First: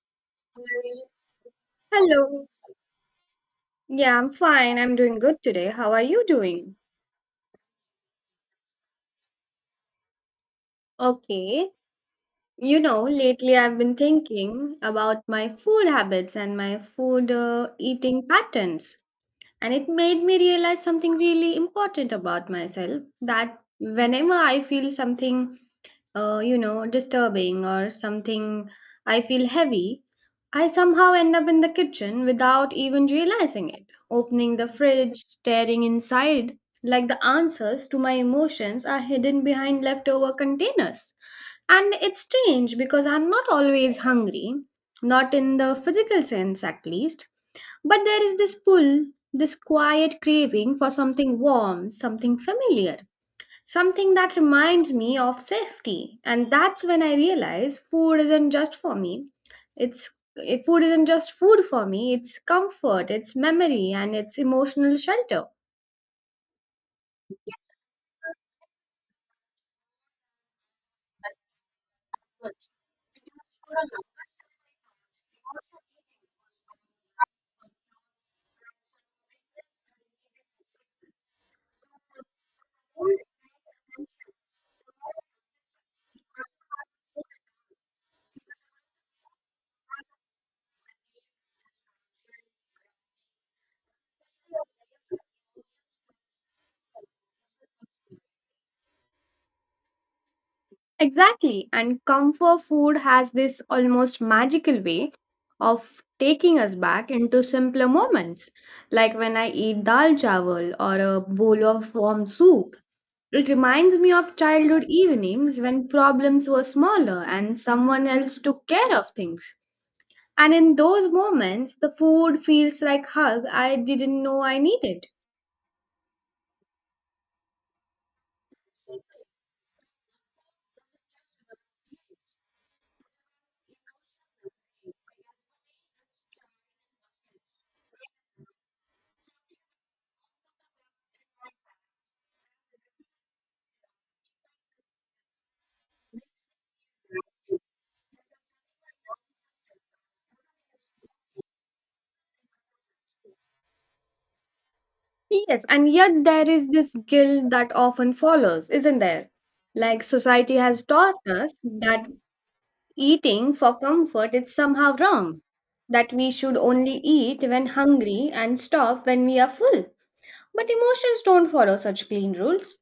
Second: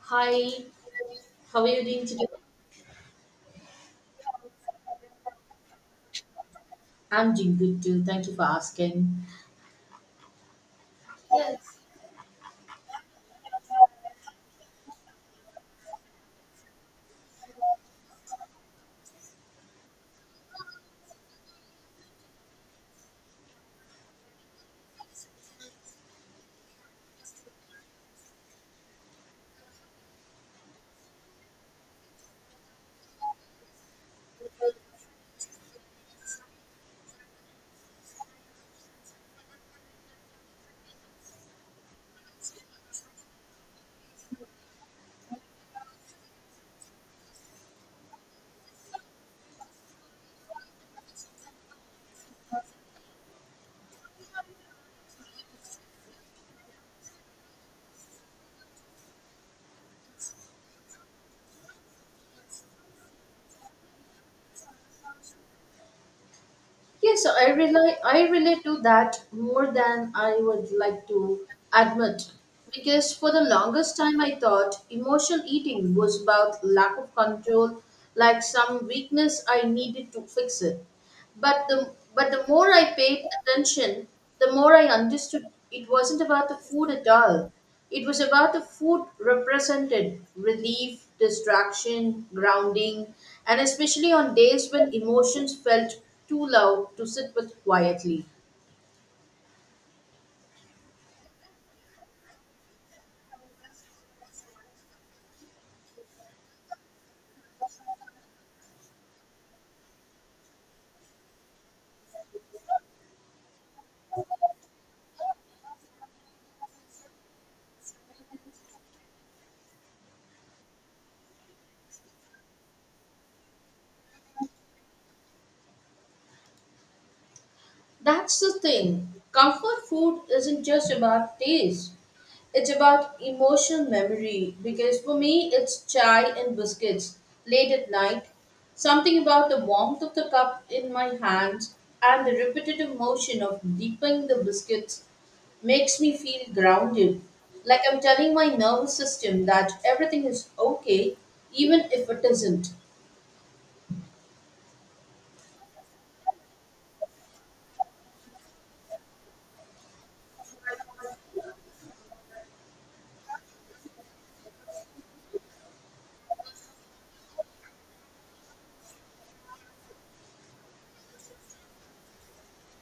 Hi, how are you doing today? Hello. Yeah, I'm fine. I'm doing good today. How are you doing? I'm doing good too. Thank you for asking. Okay. Yes. You know, lately I've been thinking about my food habits and my food eating patterns. And it made me realize something really important about myself that whenever I feel something disturbing or something I feel heavy, I somehow end up in the kitchen without even realizing it, opening the fridge, staring inside, like the answers to my emotions are hidden behind leftover containers. And it's strange because I'm not always hungry, not in the physical sense at least, but there is this pull, this quiet craving for something warm, something familiar. Something that reminds me of safety. And that's when I realize food isn't just for me. It's Food isn't just food for me, it's comfort, it's memory, and it's emotional shelter. Yeah, so I relate to that more than I would like to admit. Because for the longest time I thought emotional eating was about lack of control, like some weakness I needed to fix it. But the more I paid attention, the more I understood it wasn't about the food at all. It was about the food represented relief, distraction, grounding, and especially on days when emotions felt too loud to sit with quietly. Exactly. And comfort food has this almost magical way of taking us back into simpler moments. Like when I eat dal chawal or a bowl of warm soup. It reminds me of childhood evenings when problems were smaller and someone else took care of things. And in those moments, the food feels like hug I didn't know I needed. That's the thing. Comfort food isn't just about taste. It's about emotional memory because for me it's chai and biscuits late at night. Something about the warmth of the cup in my hands and the repetitive motion of dipping the biscuits makes me feel grounded. Like I'm telling my nervous system that everything is okay even if it isn't. Yes, and yet there is this guilt that often follows, isn't there? Like society has taught us that eating for comfort is somehow wrong, that we should only eat when hungry and stop when we are full. But emotions don't follow such clean rules.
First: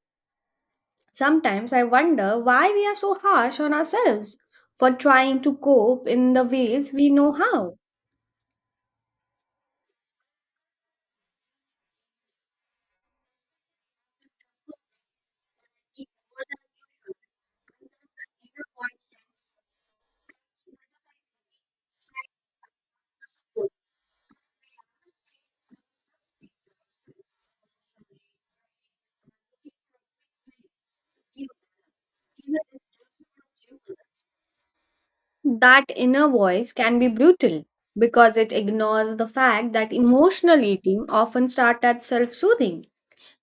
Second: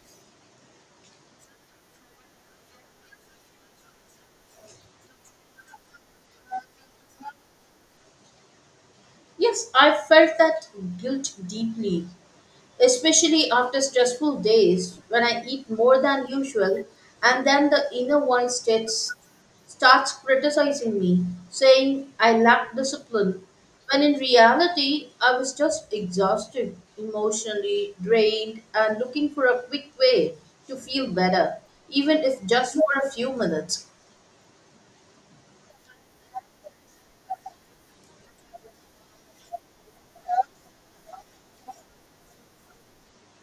Sometimes I wonder why we are so harsh on ourselves for trying to cope in the ways we know how. Yes, I felt that guilt deeply, especially after stressful days when I eat more than usual, and then the inner voice starts, criticizing me, saying I lack discipline, when in reality I was just exhausted, emotionally drained, and looking for a quick way to feel better, even if just for a few minutes. That inner voice can be brutal because it ignores the fact that emotional eating often starts as self-soothing,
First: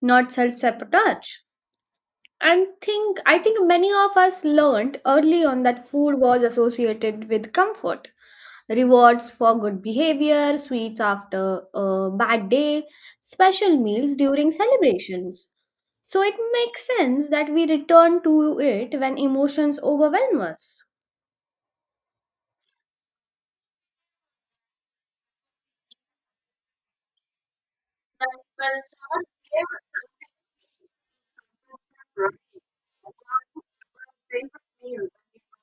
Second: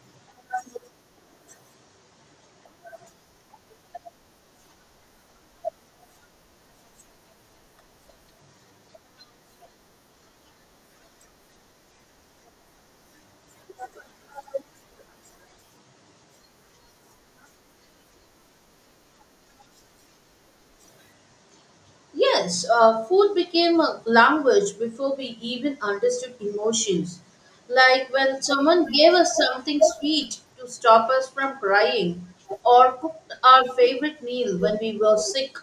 not self-sabotage. And think I think many of us learned early on that food was associated with comfort, rewards for good behavior, sweets after a bad day, special meals during celebrations. So it makes sense that we return to it when emotions overwhelm us. Yes, food became a language before we even understood emotions. Like when someone gave us something sweet to stop us from crying, or cooked our favorite meal when we were sick.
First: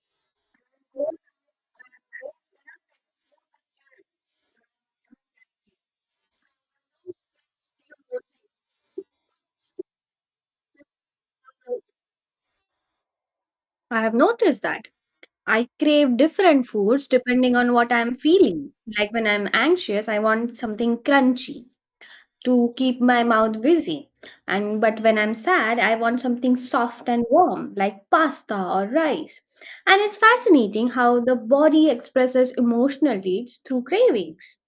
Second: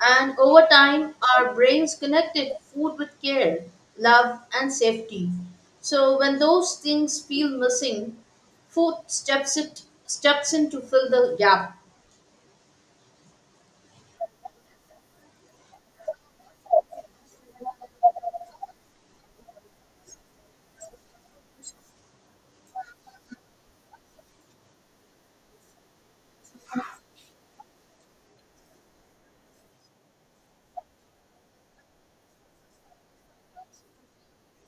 And over time, our brains connected food with care, love, and safety. So when those things feel missing, food steps in to fill the gap. I have noticed that I crave different foods depending on what I'm feeling. Like when I'm anxious, I want something crunchy to keep my mouth busy. And but when I'm sad, I want something soft and warm like pasta or rice. And it's fascinating how the body expresses emotional needs through cravings.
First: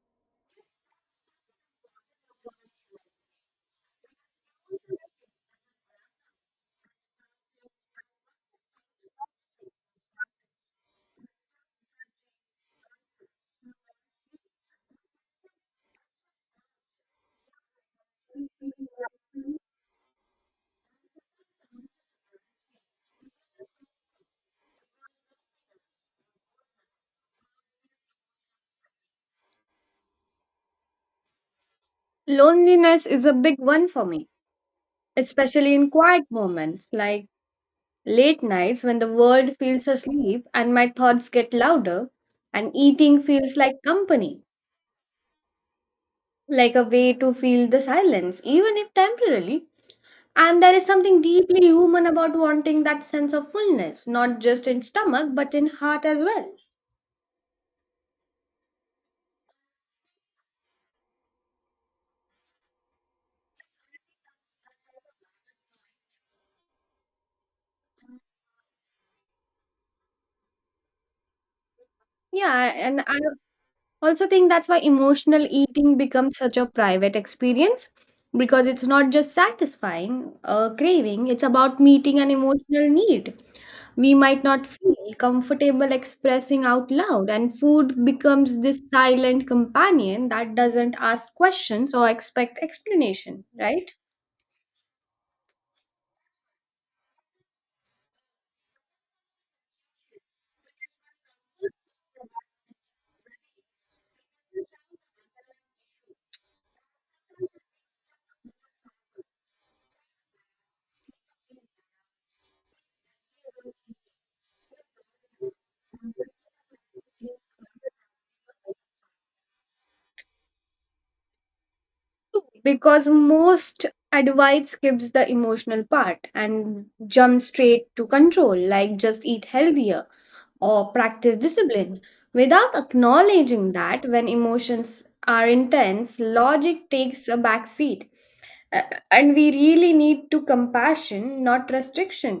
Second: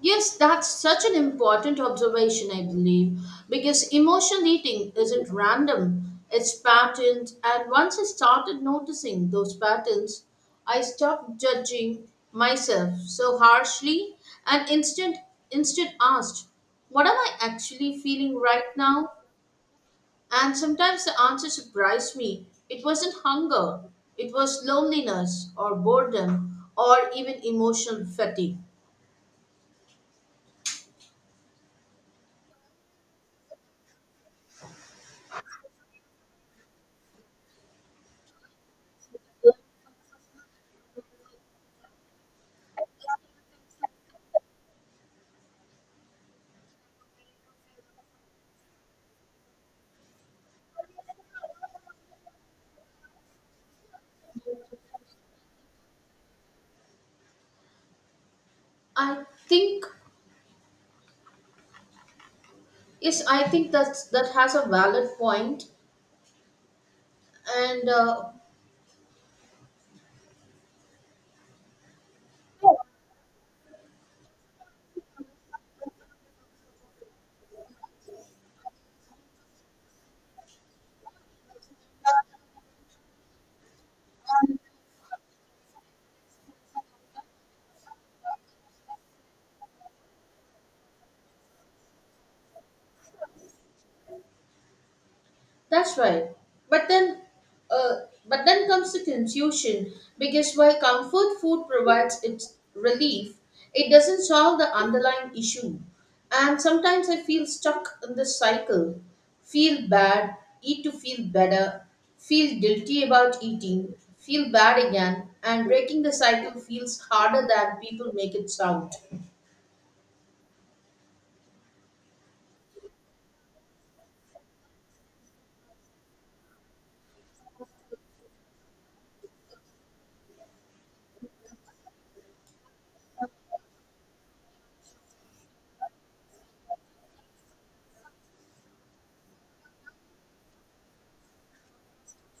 Yes, that's such an important observation, I believe, because emotional eating isn't random, it's patterned. And once I started noticing those patterns, I stopped judging myself so harshly and instant, instant asked, what am I actually feeling right now? And sometimes the answer surprised me. It wasn't hunger, it was loneliness or boredom or even emotional fatigue. Loneliness is a big one for me, especially in quiet moments like late nights, when the world feels asleep and my thoughts get louder, and eating feels like company, like a way to feel the silence, even if temporarily. And there is something deeply human about wanting that sense of fullness, not just in stomach, but in heart as well. I think Yes, I think that has a valid point, and Yeah, and I also think that's why emotional eating becomes such a private experience because it's not just satisfying a craving, it's about meeting an emotional need we might not feel comfortable expressing out loud, and food becomes this silent companion that doesn't ask questions or expect explanation, right? that's right. But then, uh, but then comes the confusion, because while comfort food provides its relief, it doesn't solve the underlying issue. And sometimes I feel stuck in this cycle: feel bad, eat to feel better, feel guilty about eating, feel bad again, and breaking the cycle feels harder than people make it sound. Because most advice skips the emotional part and jump straight to control, like just eat healthier or practice discipline without acknowledging that when emotions are intense logic takes a back seat. Uh, and we really need to compassion, not restriction.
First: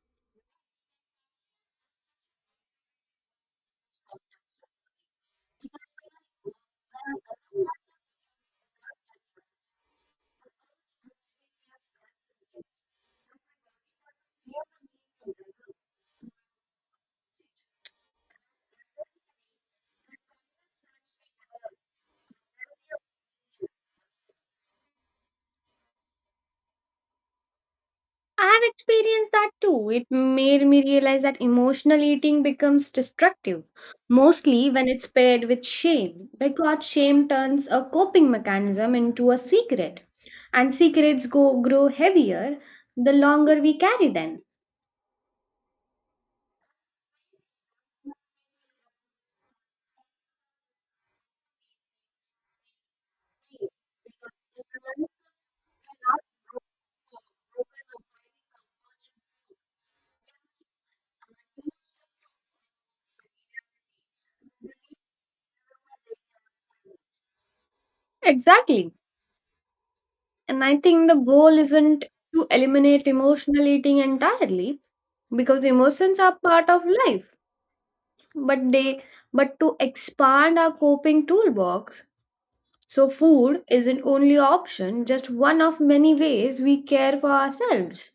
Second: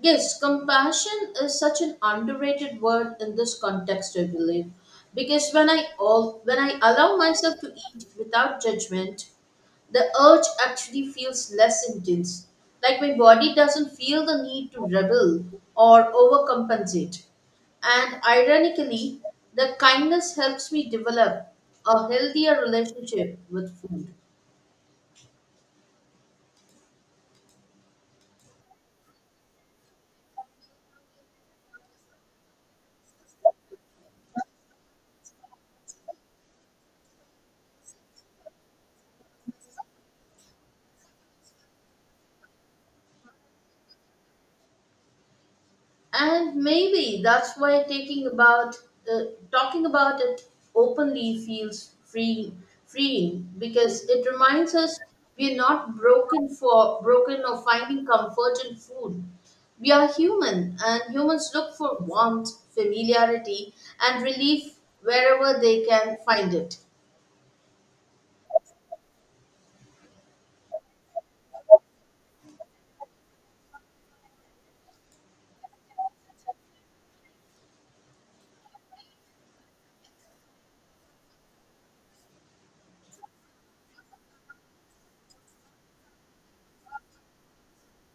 Yes, compassion is such an underrated word in this context, I believe. Because when I allow myself to eat without judgment, the urge actually feels less intense. Like my body doesn't feel the need to rebel or overcompensate. And ironically, the kindness helps me develop a healthier relationship with food. I have experienced that too. It made me realize that emotional eating becomes destructive, mostly when it's paired with shame, because shame turns a coping mechanism into a secret, and secrets go grow heavier the longer we carry them. And maybe that's why taking about uh, talking about it openly feels freeing, because it reminds us we're not broken for broken or finding comfort in food. We are human, and humans look for warmth, familiarity, and relief wherever they can find it. Exactly. And I think the goal isn't to eliminate emotional eating entirely, because emotions are part of life, but they but to expand our coping toolbox. So, food isn't only option, just one of many ways we care for ourselves.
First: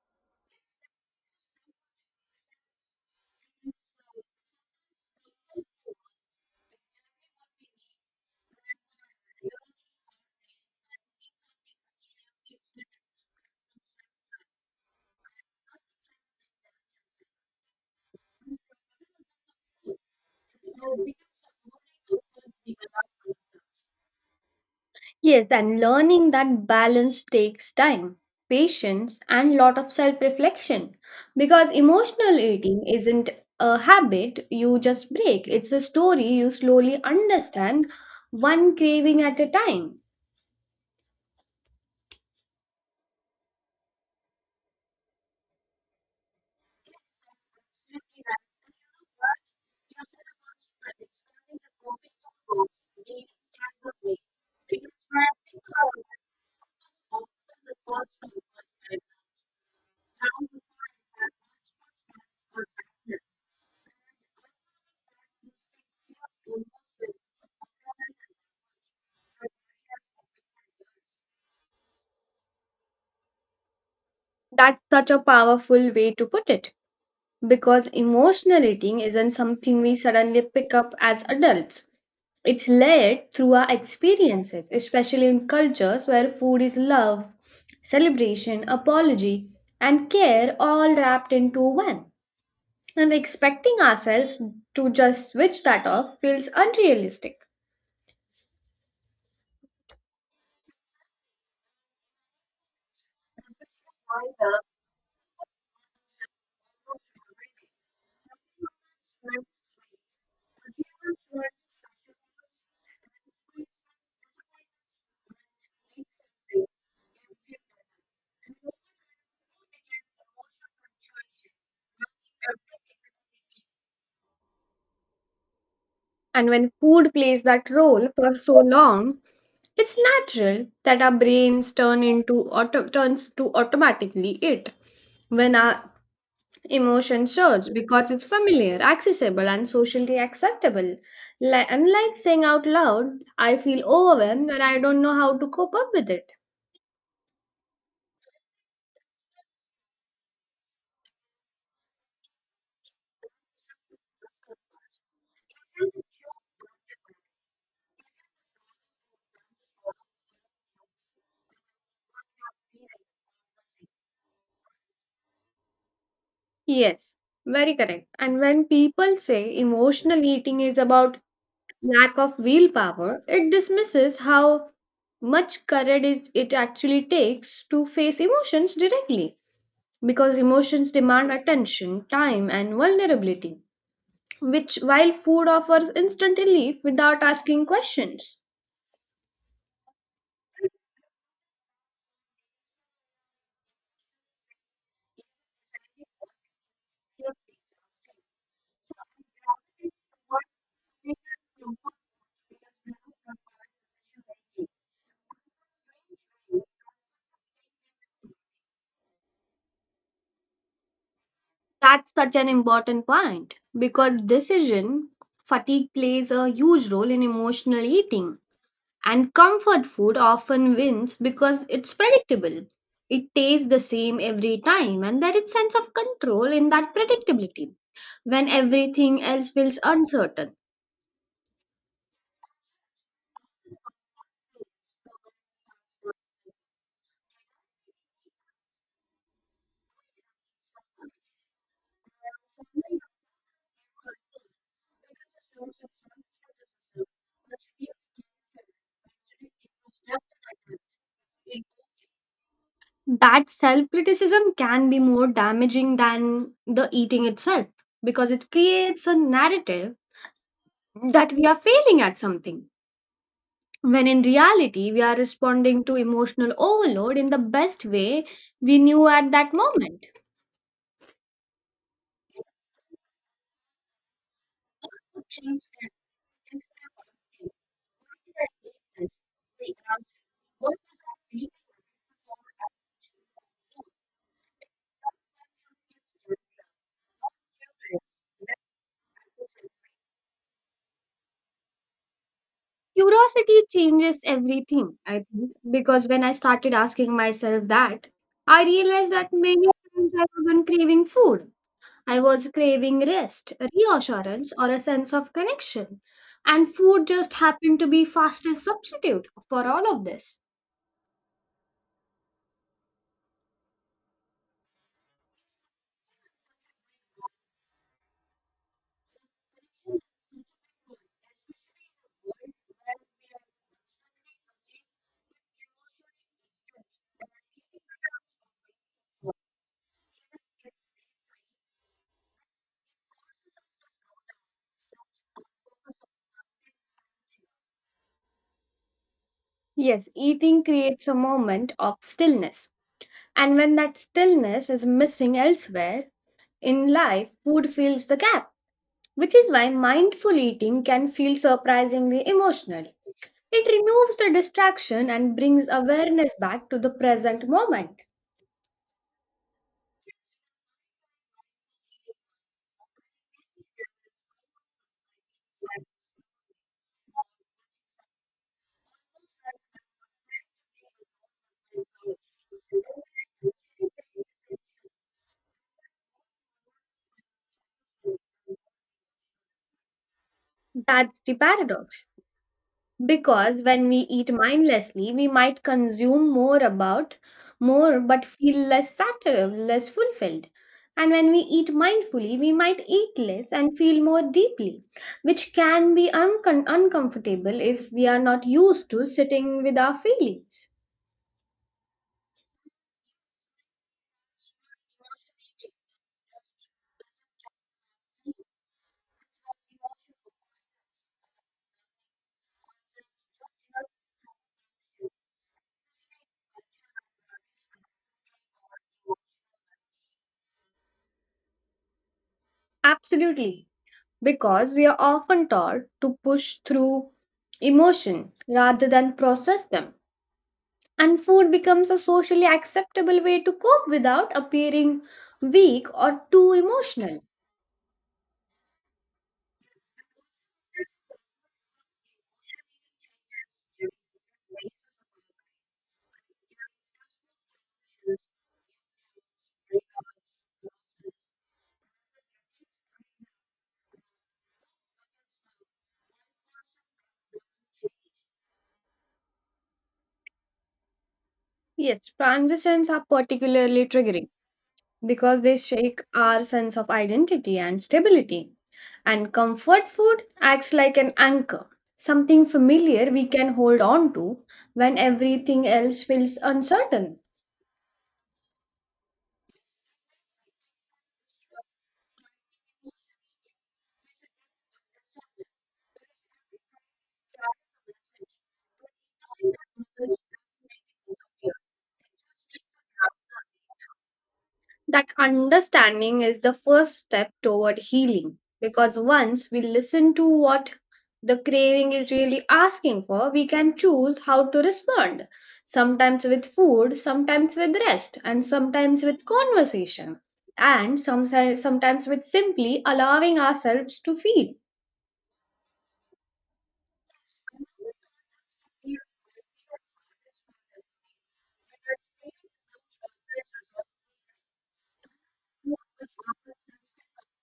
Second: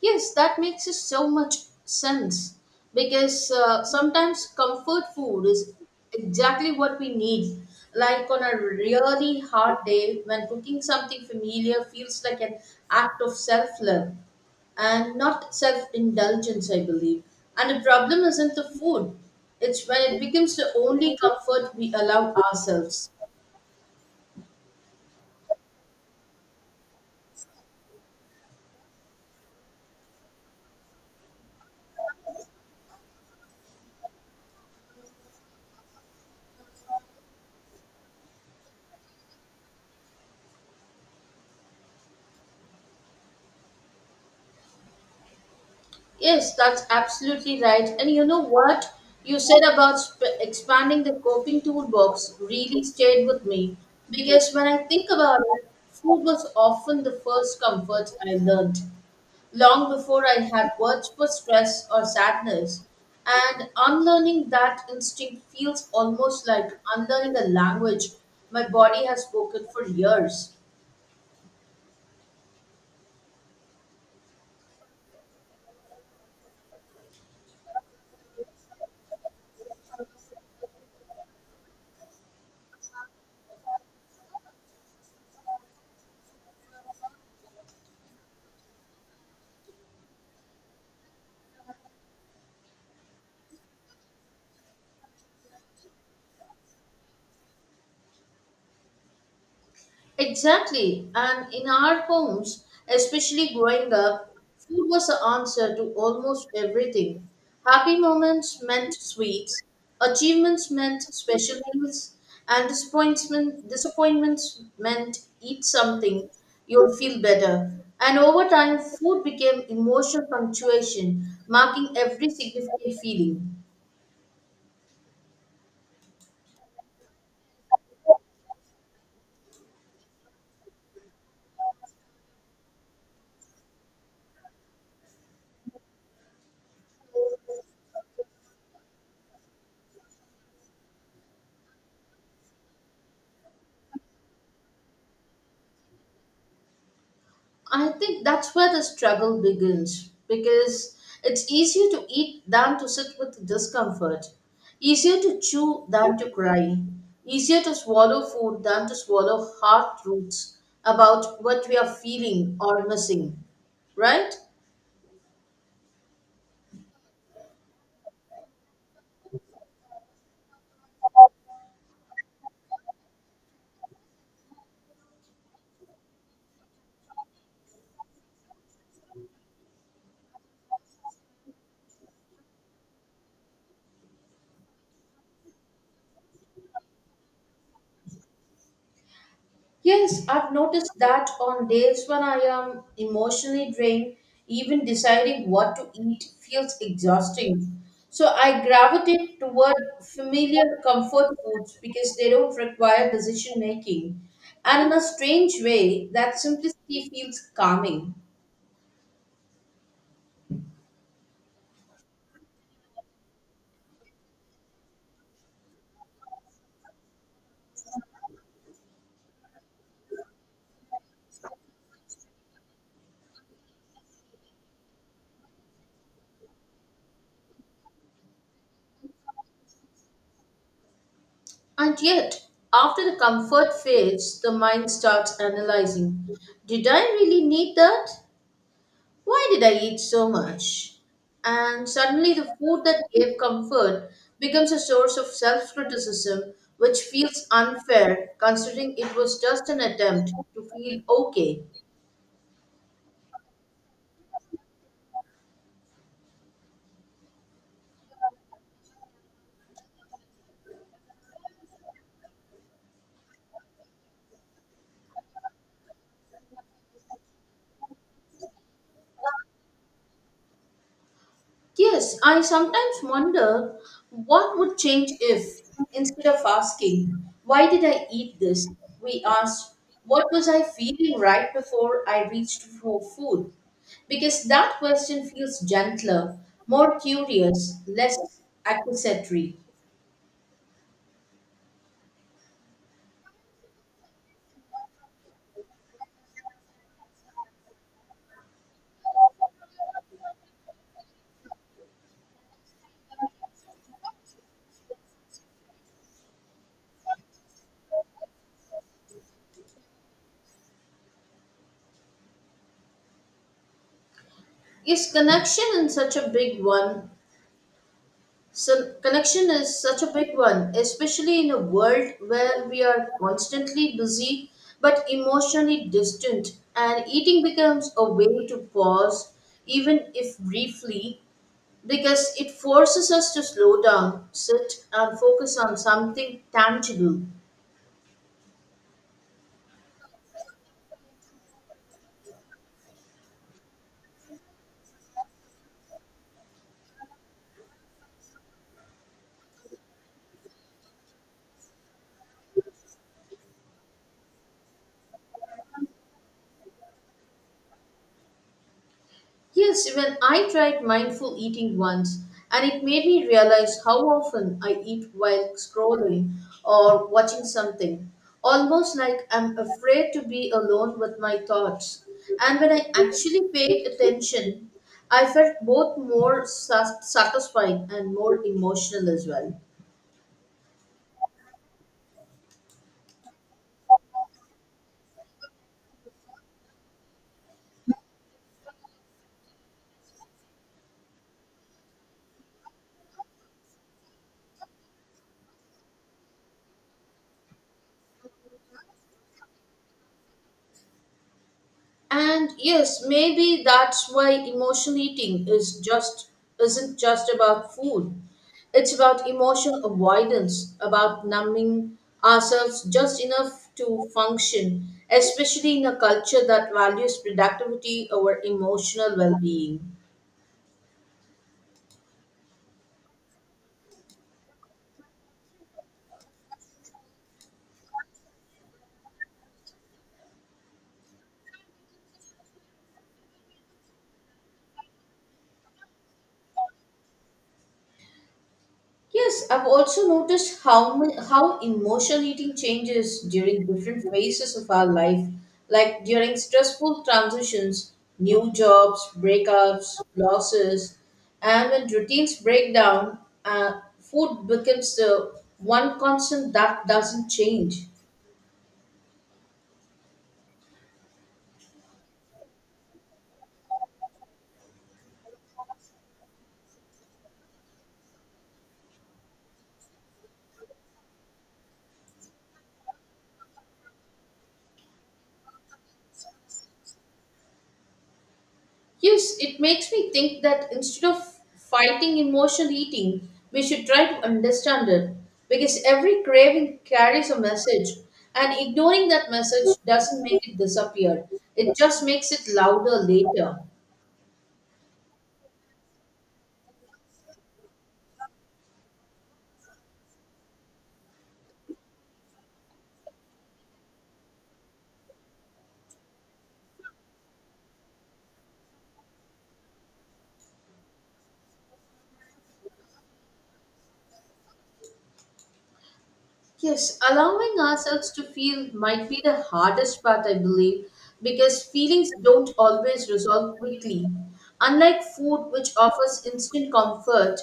Yes, that makes so much sense, because sometimes comfort food is exactly what we need. Like on a really hard day, when cooking something familiar feels like an act of self love and not self indulgence, I believe. And the problem isn't the food, it's when it becomes the only comfort we allow ourselves. Yes, and learning that balance takes time, patience, and lot of self reflection. Because emotional eating isn't a habit you just break, it's a story you slowly understand, one craving at a time. Yes, that's absolutely right. And you know what you said about expanding the coping toolbox really stayed with me, because when I think about it, food was often the first comfort I learned long before I had words for stress or sadness. And unlearning that instinct feels almost like unlearning a language my body has spoken for years. That's such a powerful way to put it. Because emotional eating isn't something we suddenly pick up as adults. It's layered through our experiences, especially in cultures where food is love, celebration, apology, and care all wrapped into one. And expecting ourselves to just switch that off feels unrealistic. Exactly. And in our homes, especially growing up, food was the answer to almost everything. Happy moments meant sweets, achievements meant special meals, and disappointments meant eat something, you'll feel better. And over time, food became emotional punctuation, marking every significant feeling. And when food plays that role for so long, it's natural that our brains turns to automatically it when our emotion surge, because it's familiar, accessible, and socially acceptable. Like, unlike saying out loud, I feel overwhelmed and I don't know how to cope up with it. I think that's where the struggle begins, because it's easier to eat than to sit with discomfort, easier to chew than to cry, easier to swallow food than to swallow hard truths about what we are feeling or missing, right? Yes, very correct. And when people say emotional eating is about lack of willpower, it dismisses how much courage it actually takes to face emotions directly because emotions demand attention, time, and vulnerability. Which while food offers instant relief without asking questions. Yes, I've noticed that on days when I am emotionally drained, even deciding what to eat feels exhausting. So I gravitate toward familiar comfort foods because they don't require decision making. And in a strange way, that simplicity feels calming. That's such an important point because decision fatigue plays a huge role in emotional eating. And comfort food often wins because it's predictable. It tastes the same every time, and there is sense of control in that predictability when everything else feels uncertain. And yet, after the comfort fades, the mind starts analyzing. Did I really need that? Why did I eat so much? And suddenly, the food that gave comfort becomes a source of self criticism, which feels unfair considering it was just an attempt to feel okay. That self criticism can be more damaging than the eating itself because it creates a narrative that we are failing at something when in reality we are responding to emotional overload in the best way we knew at that moment. Yes, I sometimes wonder what would change if, instead of asking, why did I eat this, we asked, what was I feeling right before I reached for food? Because that question feels gentler, more curious, less accusatory. Curiosity changes everything I think, because when I started asking myself that I realized that many times I wasn't craving food, I was craving rest, reassurance, or a sense of connection. And food just happened to be fastest substitute for all of this. Is connection in such a big one So connection is such a big one, especially in a world where we are constantly busy but emotionally distant, and eating becomes a way to pause, even if briefly, because it forces us to slow down, sit, and focus on something tangible. Yes, eating creates a moment of stillness. And when that stillness is missing elsewhere in life, food fills the gap, which is why mindful eating can feel surprisingly emotional. It removes the distraction and brings awareness back to the present moment. Yes, even I tried mindful eating once, and it made me realize how often I eat while scrolling or watching something. Almost like I'm afraid to be alone with my thoughts. And when I actually paid attention, I felt both more satisfied and more emotional as well. That's the paradox. Because when we eat mindlessly we might consume more but feel less satisfied, less fulfilled, and when we eat mindfully we might eat less and feel more deeply, which can be uncomfortable if we are not used to sitting with our feelings. And yes, maybe that's why emotional eating is just isn't just about food. It's about emotional avoidance, about numbing ourselves just enough to function, especially in a culture that values productivity over emotional well-being. Absolutely, because we are often taught to push through emotion rather than process them. And food becomes a socially acceptable way to cope without appearing weak or too emotional. Yes, I've also noticed how emotion eating changes during different phases of our life, like during stressful transitions, new jobs, breakups, losses, and when routines break down, uh, food becomes the one constant that doesn't change. Yes, transitions are particularly triggering because they shake our sense of identity and stability. And comfort food acts like an anchor, something familiar we can hold on to when everything else feels uncertain. Yes, it makes me think that instead of fighting emotional eating, we should try to understand it, because every craving carries a message, and ignoring that message doesn't make it disappear, it just makes it louder later. That understanding is the first step toward healing, because once we listen to what the craving is really asking for, we can choose how to respond. Sometimes with food, sometimes with rest, and sometimes with conversation, and sometimes with simply allowing ourselves to feel. Yes, allowing ourselves to feel might be the hardest part, I believe, because feelings don't always resolve quickly. Unlike food, which offers instant comfort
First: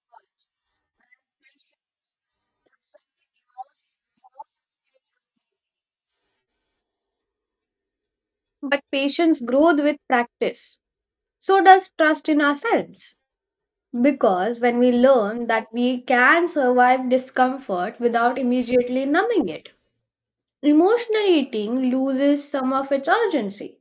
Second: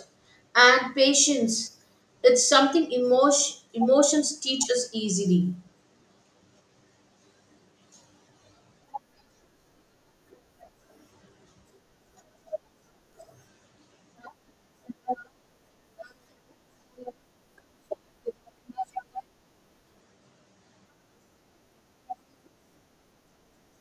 and patience, it's something emotions teach us easily. But patience grows with practice. So does trust in ourselves. Because when we learn that we can survive discomfort without immediately numbing it, emotional eating loses some of its urgency.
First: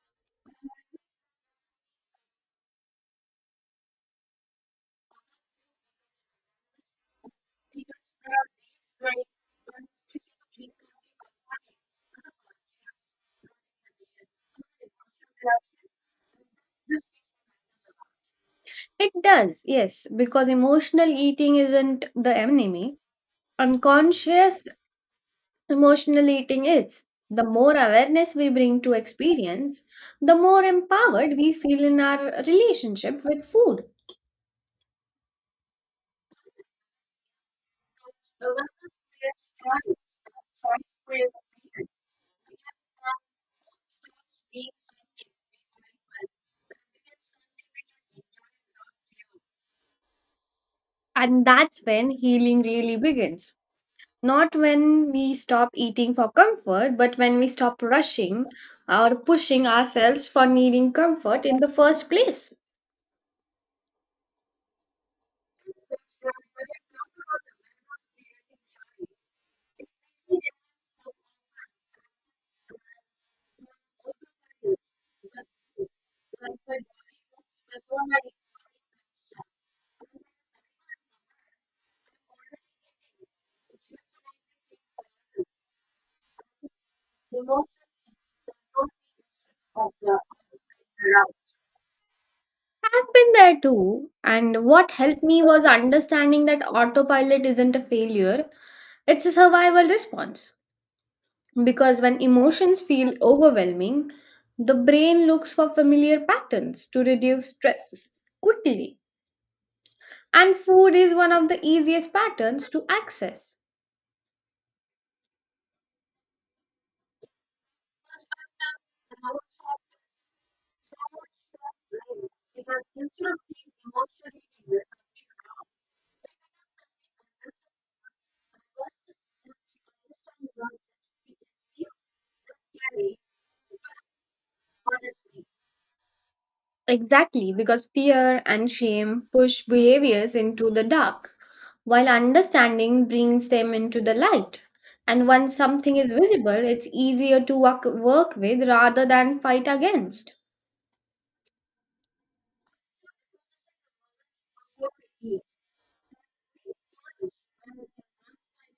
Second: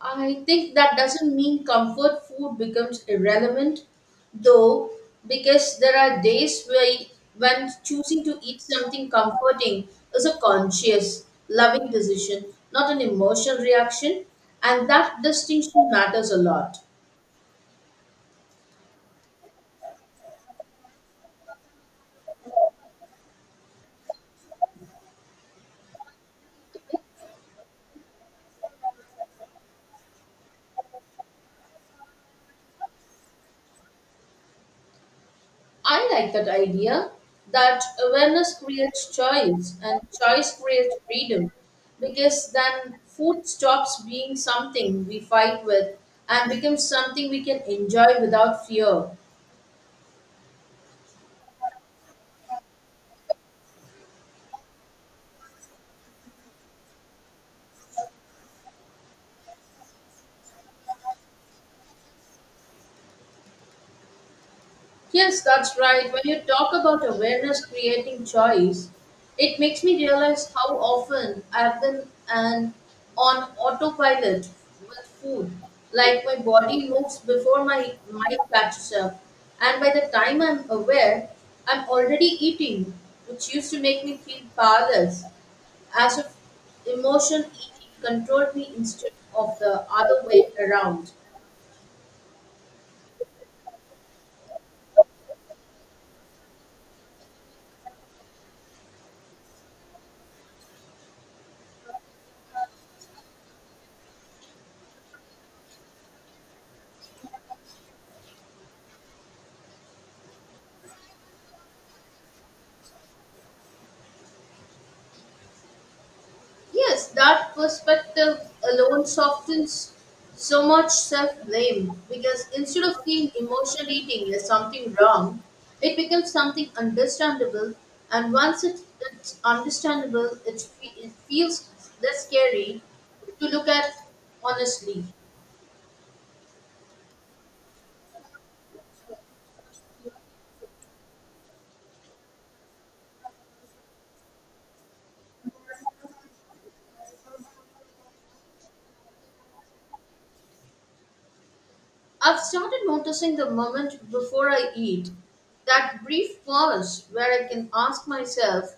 I think that doesn't mean comfort food becomes irrelevant, though, because there are days when choosing to eat something comforting is a conscious, loving decision, not an emotional reaction, and that distinction matters a lot. It does, yes, because emotional eating isn't the enemy, unconscious emotional eating is. The more awareness we bring to experience, the more empowered we feel in our relationship with food. I like that idea, that awareness creates choice and choice creates freedom, because then food stops being something we fight with and becomes something we can enjoy without fear. And that's when healing really begins. Not when we stop eating for comfort, but when we stop rushing or pushing ourselves for needing comfort in the first place. Yes, that's right. When you talk about awareness creating choice, it makes me realize how often I've been an, on autopilot with food. Like my body moves before my mind catches up. And by the time I'm aware, I'm already eating, which used to make me feel powerless, as if emotion eating controlled me instead of the other way around. I've been there too, and what helped me was understanding that autopilot isn't a failure, it's a survival response. Because when emotions feel overwhelming, the brain looks for familiar patterns to reduce stress quickly, and food is one of the easiest patterns to access. Yes, that perspective alone softens so much self blame, because instead of seeing emotional eating as something wrong, it becomes something understandable. And once it's understandable, it feels less scary to look at honestly. Exactly, because fear and shame push behaviors into the dark, while understanding brings them into the light. And once something is visible, it's easier to work with rather than fight against. I've started noticing the moment before I eat, that brief pause where I can ask myself,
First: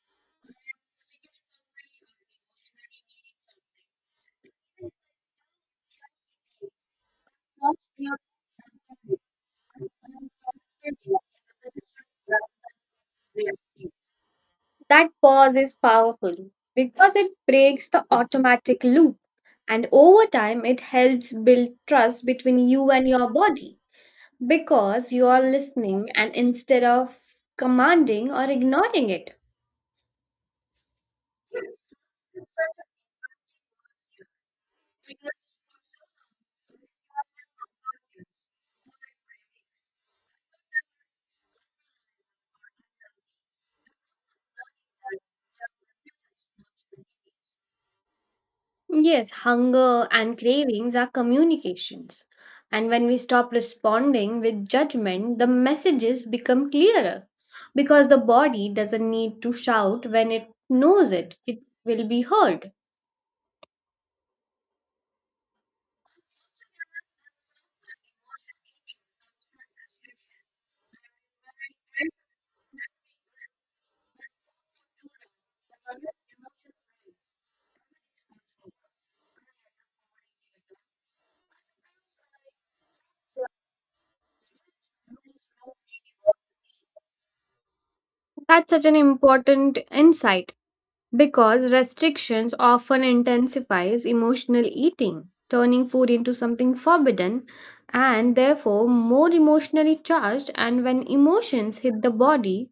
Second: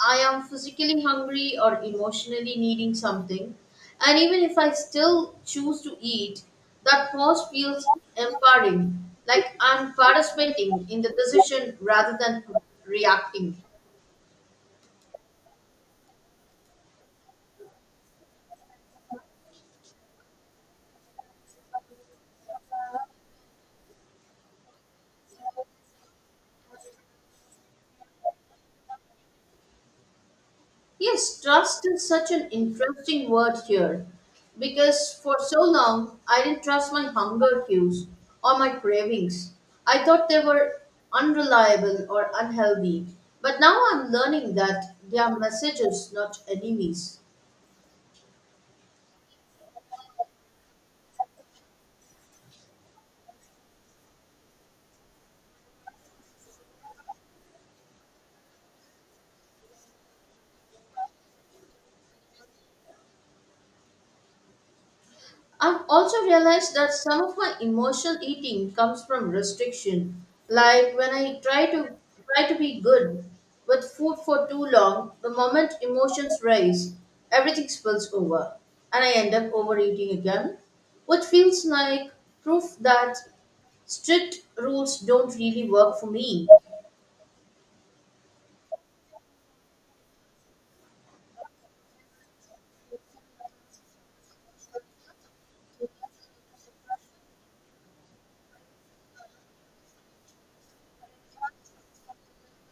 I am physically hungry or emotionally needing something? And even if I still choose to eat, that pause feels empowering, like I'm participating in the decision rather than reacting. That pause is powerful because it breaks the automatic loop, and over time, it helps build trust between you and your body because you are listening and instead of commanding or ignoring it. Yes, trust is such an interesting word here, because for so long I didn't trust my hunger cues or my cravings. I thought they were unreliable or unhealthy, but now I'm learning that they are messages, not enemies. Yes, hunger and cravings are communications. And when we stop responding with judgment, the messages become clearer because the body doesn't need to shout when it knows it will be heard. I've also realized that some of my emotional eating comes from restriction. Like when I try to be good with food for too long, the moment emotions rise, everything spills over, and I end up overeating again, which feels like proof that strict rules don't really work for me. That's such an important insight because restrictions often intensifies emotional eating, turning food into something forbidden and therefore more emotionally charged, and when emotions hit the body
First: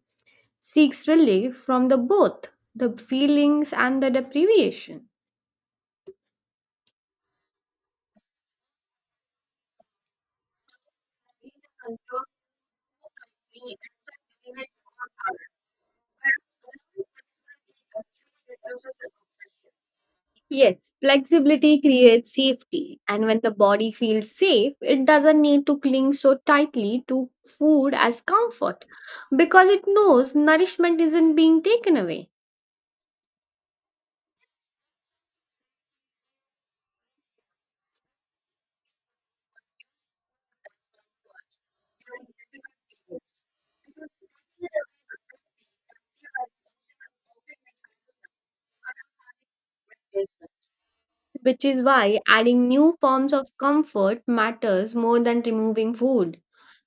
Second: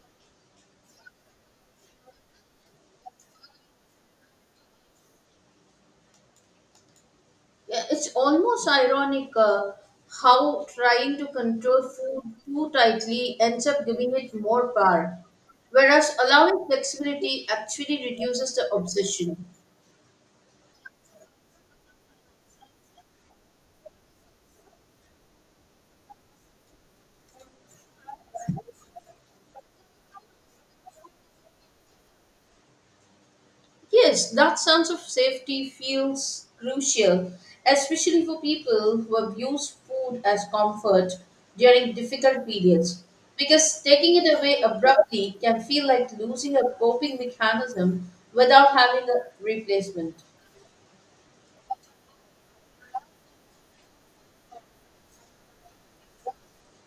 seeks relief from the both the feelings and the deprivation. Yeah, it's almost ironic how trying to control food too tightly ends up giving it more power, whereas allowing flexibility actually reduces the obsession. Yes, flexibility creates safety, and when the body feels safe, it doesn't need to cling so tightly to food as comfort because it knows nourishment isn't being taken away. Yes, that sense of safety feels crucial, especially for people who abuse food as comfort during difficult periods, because taking it away abruptly can feel like losing a coping mechanism without having a replacement. Which is why adding new forms of comfort matters more than removing food.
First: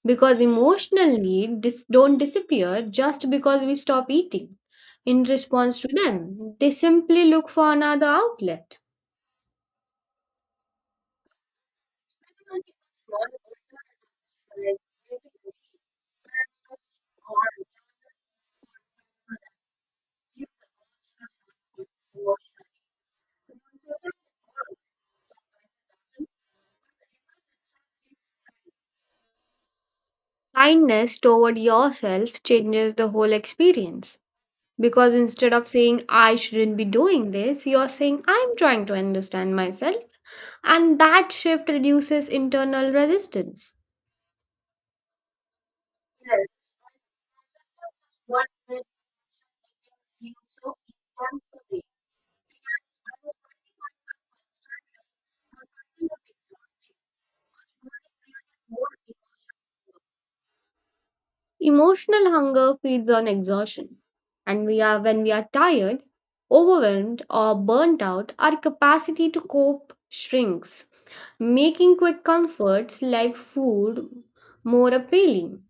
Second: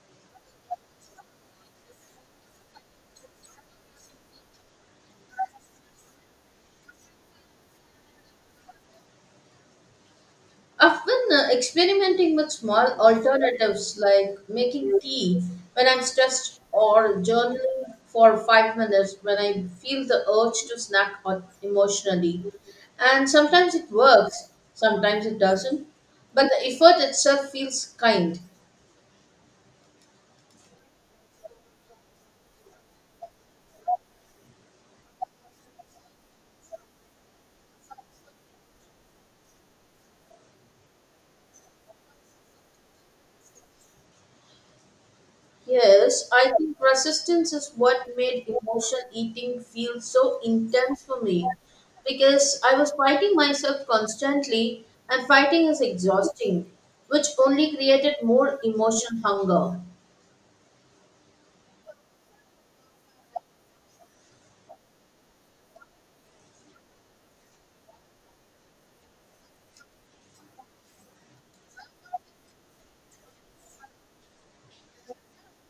Because emotional needs don't disappear just because we stop eating in response to them, they simply look for another outlet. I've been experimenting with small alternatives, like making tea when I'm stressed or journaling for 5 minutes when I feel the urge to snack on emotionally. And sometimes it works, sometimes it doesn't. But the effort itself feels kind. Kindness toward yourself changes the whole experience because instead of saying I shouldn't be doing this, you're saying I'm trying to understand myself, and that shift reduces internal resistance. Yes, I think resistance is what made emotion eating feel so intense for me, because I was fighting myself constantly, and fighting is exhausting, which only created more emotion hunger. Emotional hunger feeds on exhaustion, and we are when we are tired, overwhelmed, or burnt out, our capacity to cope shrinks, making quick comforts like food more appealing.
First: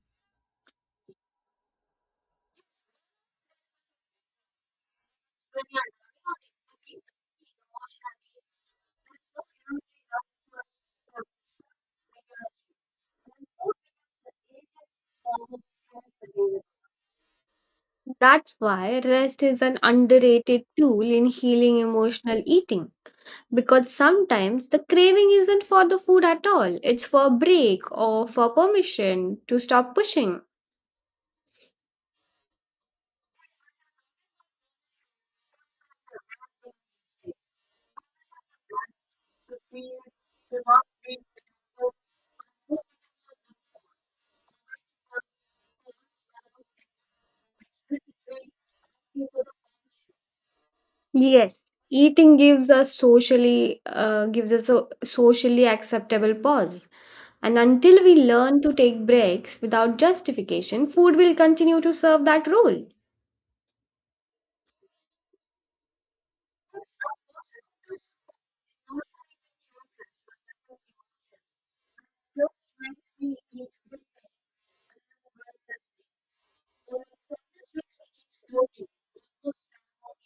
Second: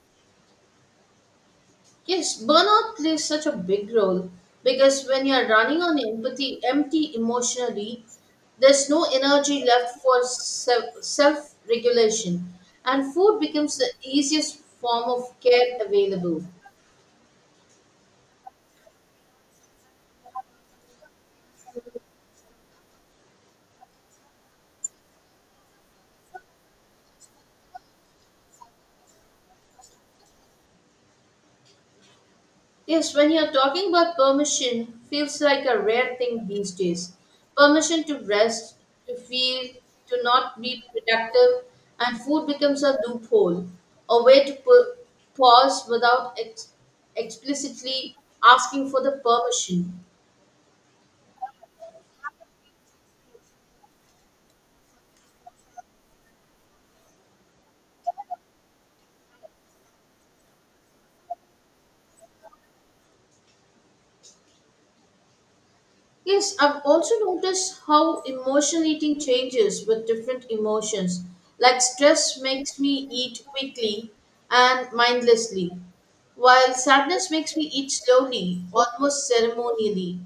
Yes, burnout plays such a big role, because when you're running on empty emotionally, there's no energy left for self regulation, and food becomes the easiest form of care available. That's why rest is an underrated tool in healing emotional eating. Because sometimes the craving isn't for the food at all, it's for a break or for permission to stop pushing. Yes, when you're talking about permission, feels like a rare thing these days. Permission to rest, to feel, to not be productive, and food becomes a loophole, a way to pause without explicitly asking for the permission. Eating gives us socially gives us a socially acceptable pause. And until we learn to take breaks without justification, food will continue to serve that role. Yes, I've also noticed how emotional eating changes with different emotions. Like stress makes me eat quickly and mindlessly, while sadness makes me eat slowly, almost ceremonially,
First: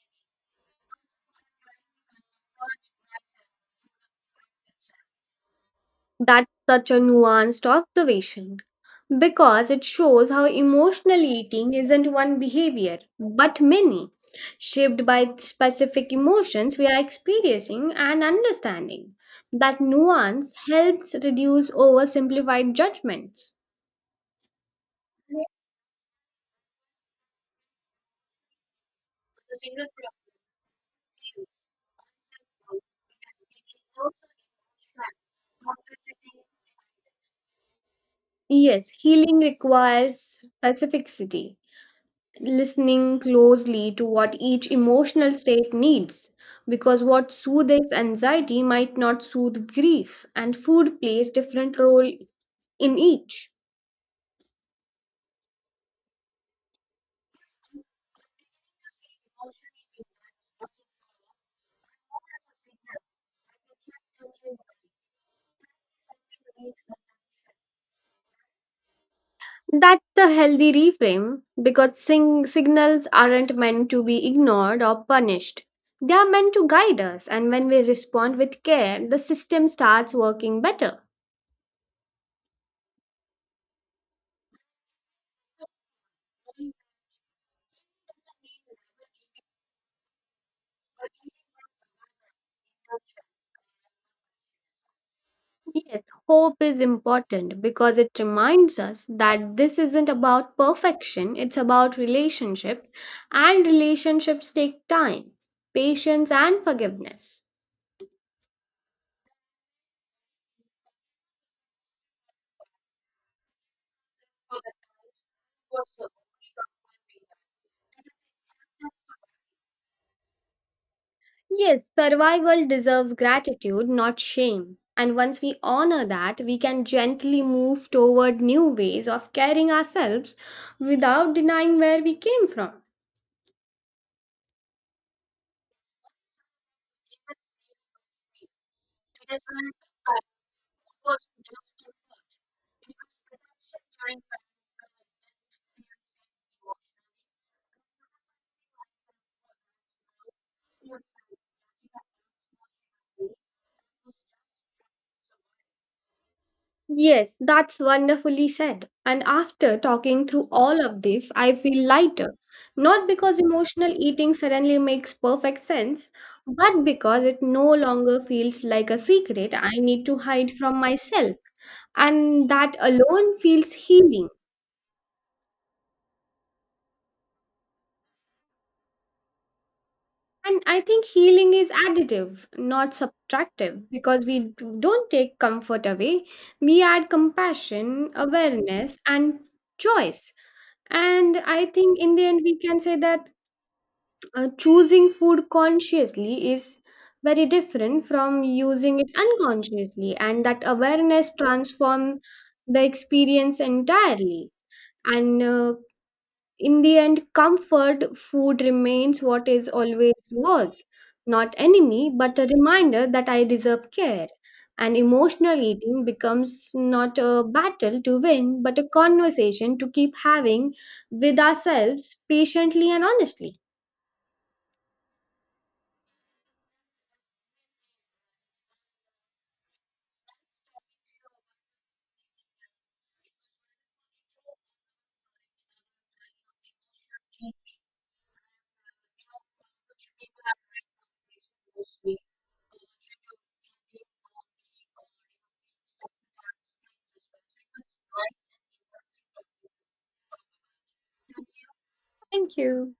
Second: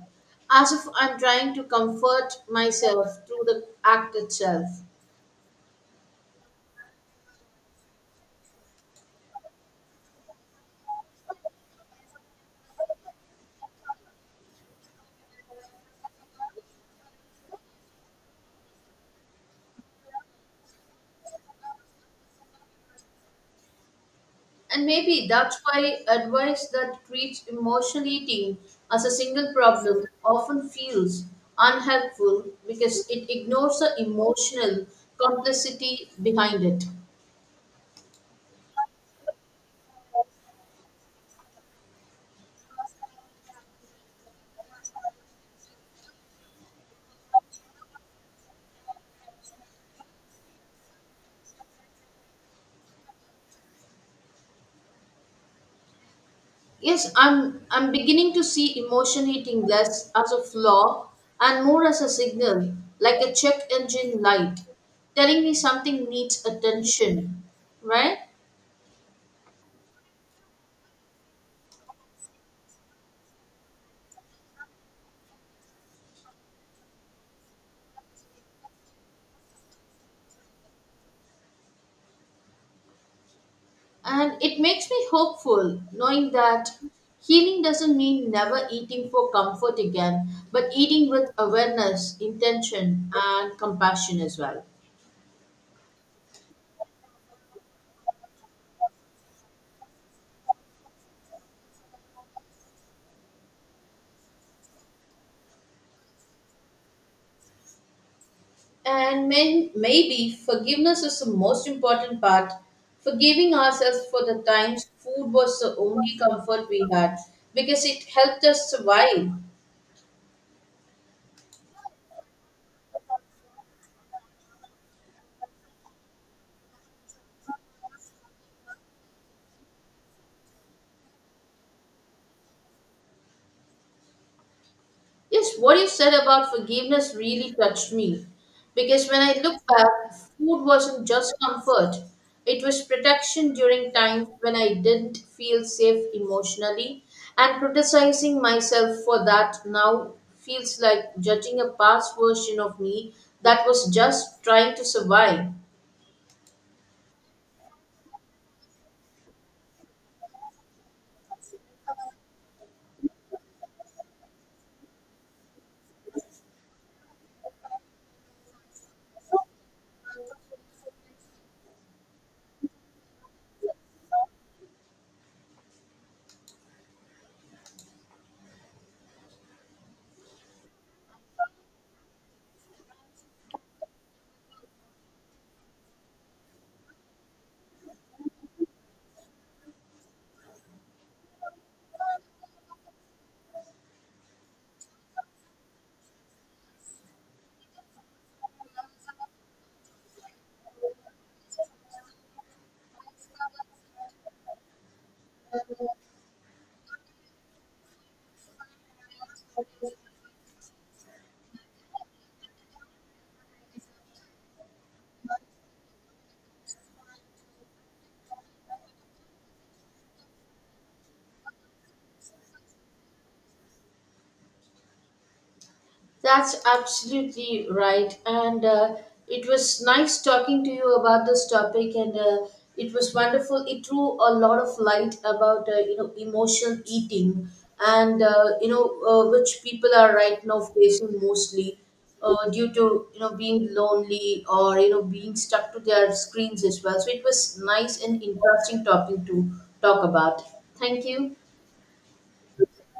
as if I'm trying to comfort myself through the act itself. That's such a nuanced observation because it shows how emotional eating isn't one behavior but many, shaped by specific emotions we are experiencing and understanding. That nuance helps reduce oversimplified judgments. And maybe that's why advice that treats emotional eating as a single problem often feels unhelpful, because it ignores the emotional complexity behind it. Yes, healing requires specificity, listening closely to what each emotional state needs, because what soothes anxiety might not soothe grief, and food plays different role in each. Yes, I'm beginning to see emotion eating less as a flaw and more as a signal, like a check engine light, telling me something needs attention, right? That's the healthy reframe because signals aren't meant to be ignored or punished. They are meant to guide us, and when we respond with care, the system starts working better. And it makes me hopeful knowing that healing doesn't mean never eating for comfort again, but eating with awareness, intention, and compassion as well. Yes, hope is important because it reminds us that this isn't about perfection, it's about relationships, and relationships take time, patience, and forgiveness. And maybe forgiveness is the most important part. Forgiving ourselves for the times food was the only comfort we had, because it helped us survive. Yes, survival deserves gratitude, not shame. And once we honor that, we can gently move toward new ways of carrying ourselves without denying where we came from. Yes, what you said about forgiveness really touched me, because when I look back, food wasn't just comfort, it was protection during times when I didn't feel safe emotionally, and criticizing myself for that now feels like judging a past version of me that was just trying to survive. Yes, that's wonderfully said. And after talking through all of this, I feel lighter. Not because emotional eating suddenly makes perfect sense, but because it no longer feels like a secret I need to hide from myself. And that alone feels healing. And I think healing is additive, not subtractive, because we don't take comfort away. We add compassion, awareness, and choice. And I think in the end, we can say that choosing food consciously is very different from using it unconsciously, and that awareness transform the experience entirely. And In the end, comfort food remains what is always was, not enemy, but a reminder that I deserve care. And emotional eating becomes not a battle to win, but a conversation to keep having with ourselves patiently and honestly. That's absolutely right. And it was nice talking to you about this topic, and it was wonderful. It threw a lot of light about emotional eating, and which people are right now facing mostly, due to being lonely, or being stuck to their screens as well. So it was nice and interesting topic to talk about. Thank you. Thank you.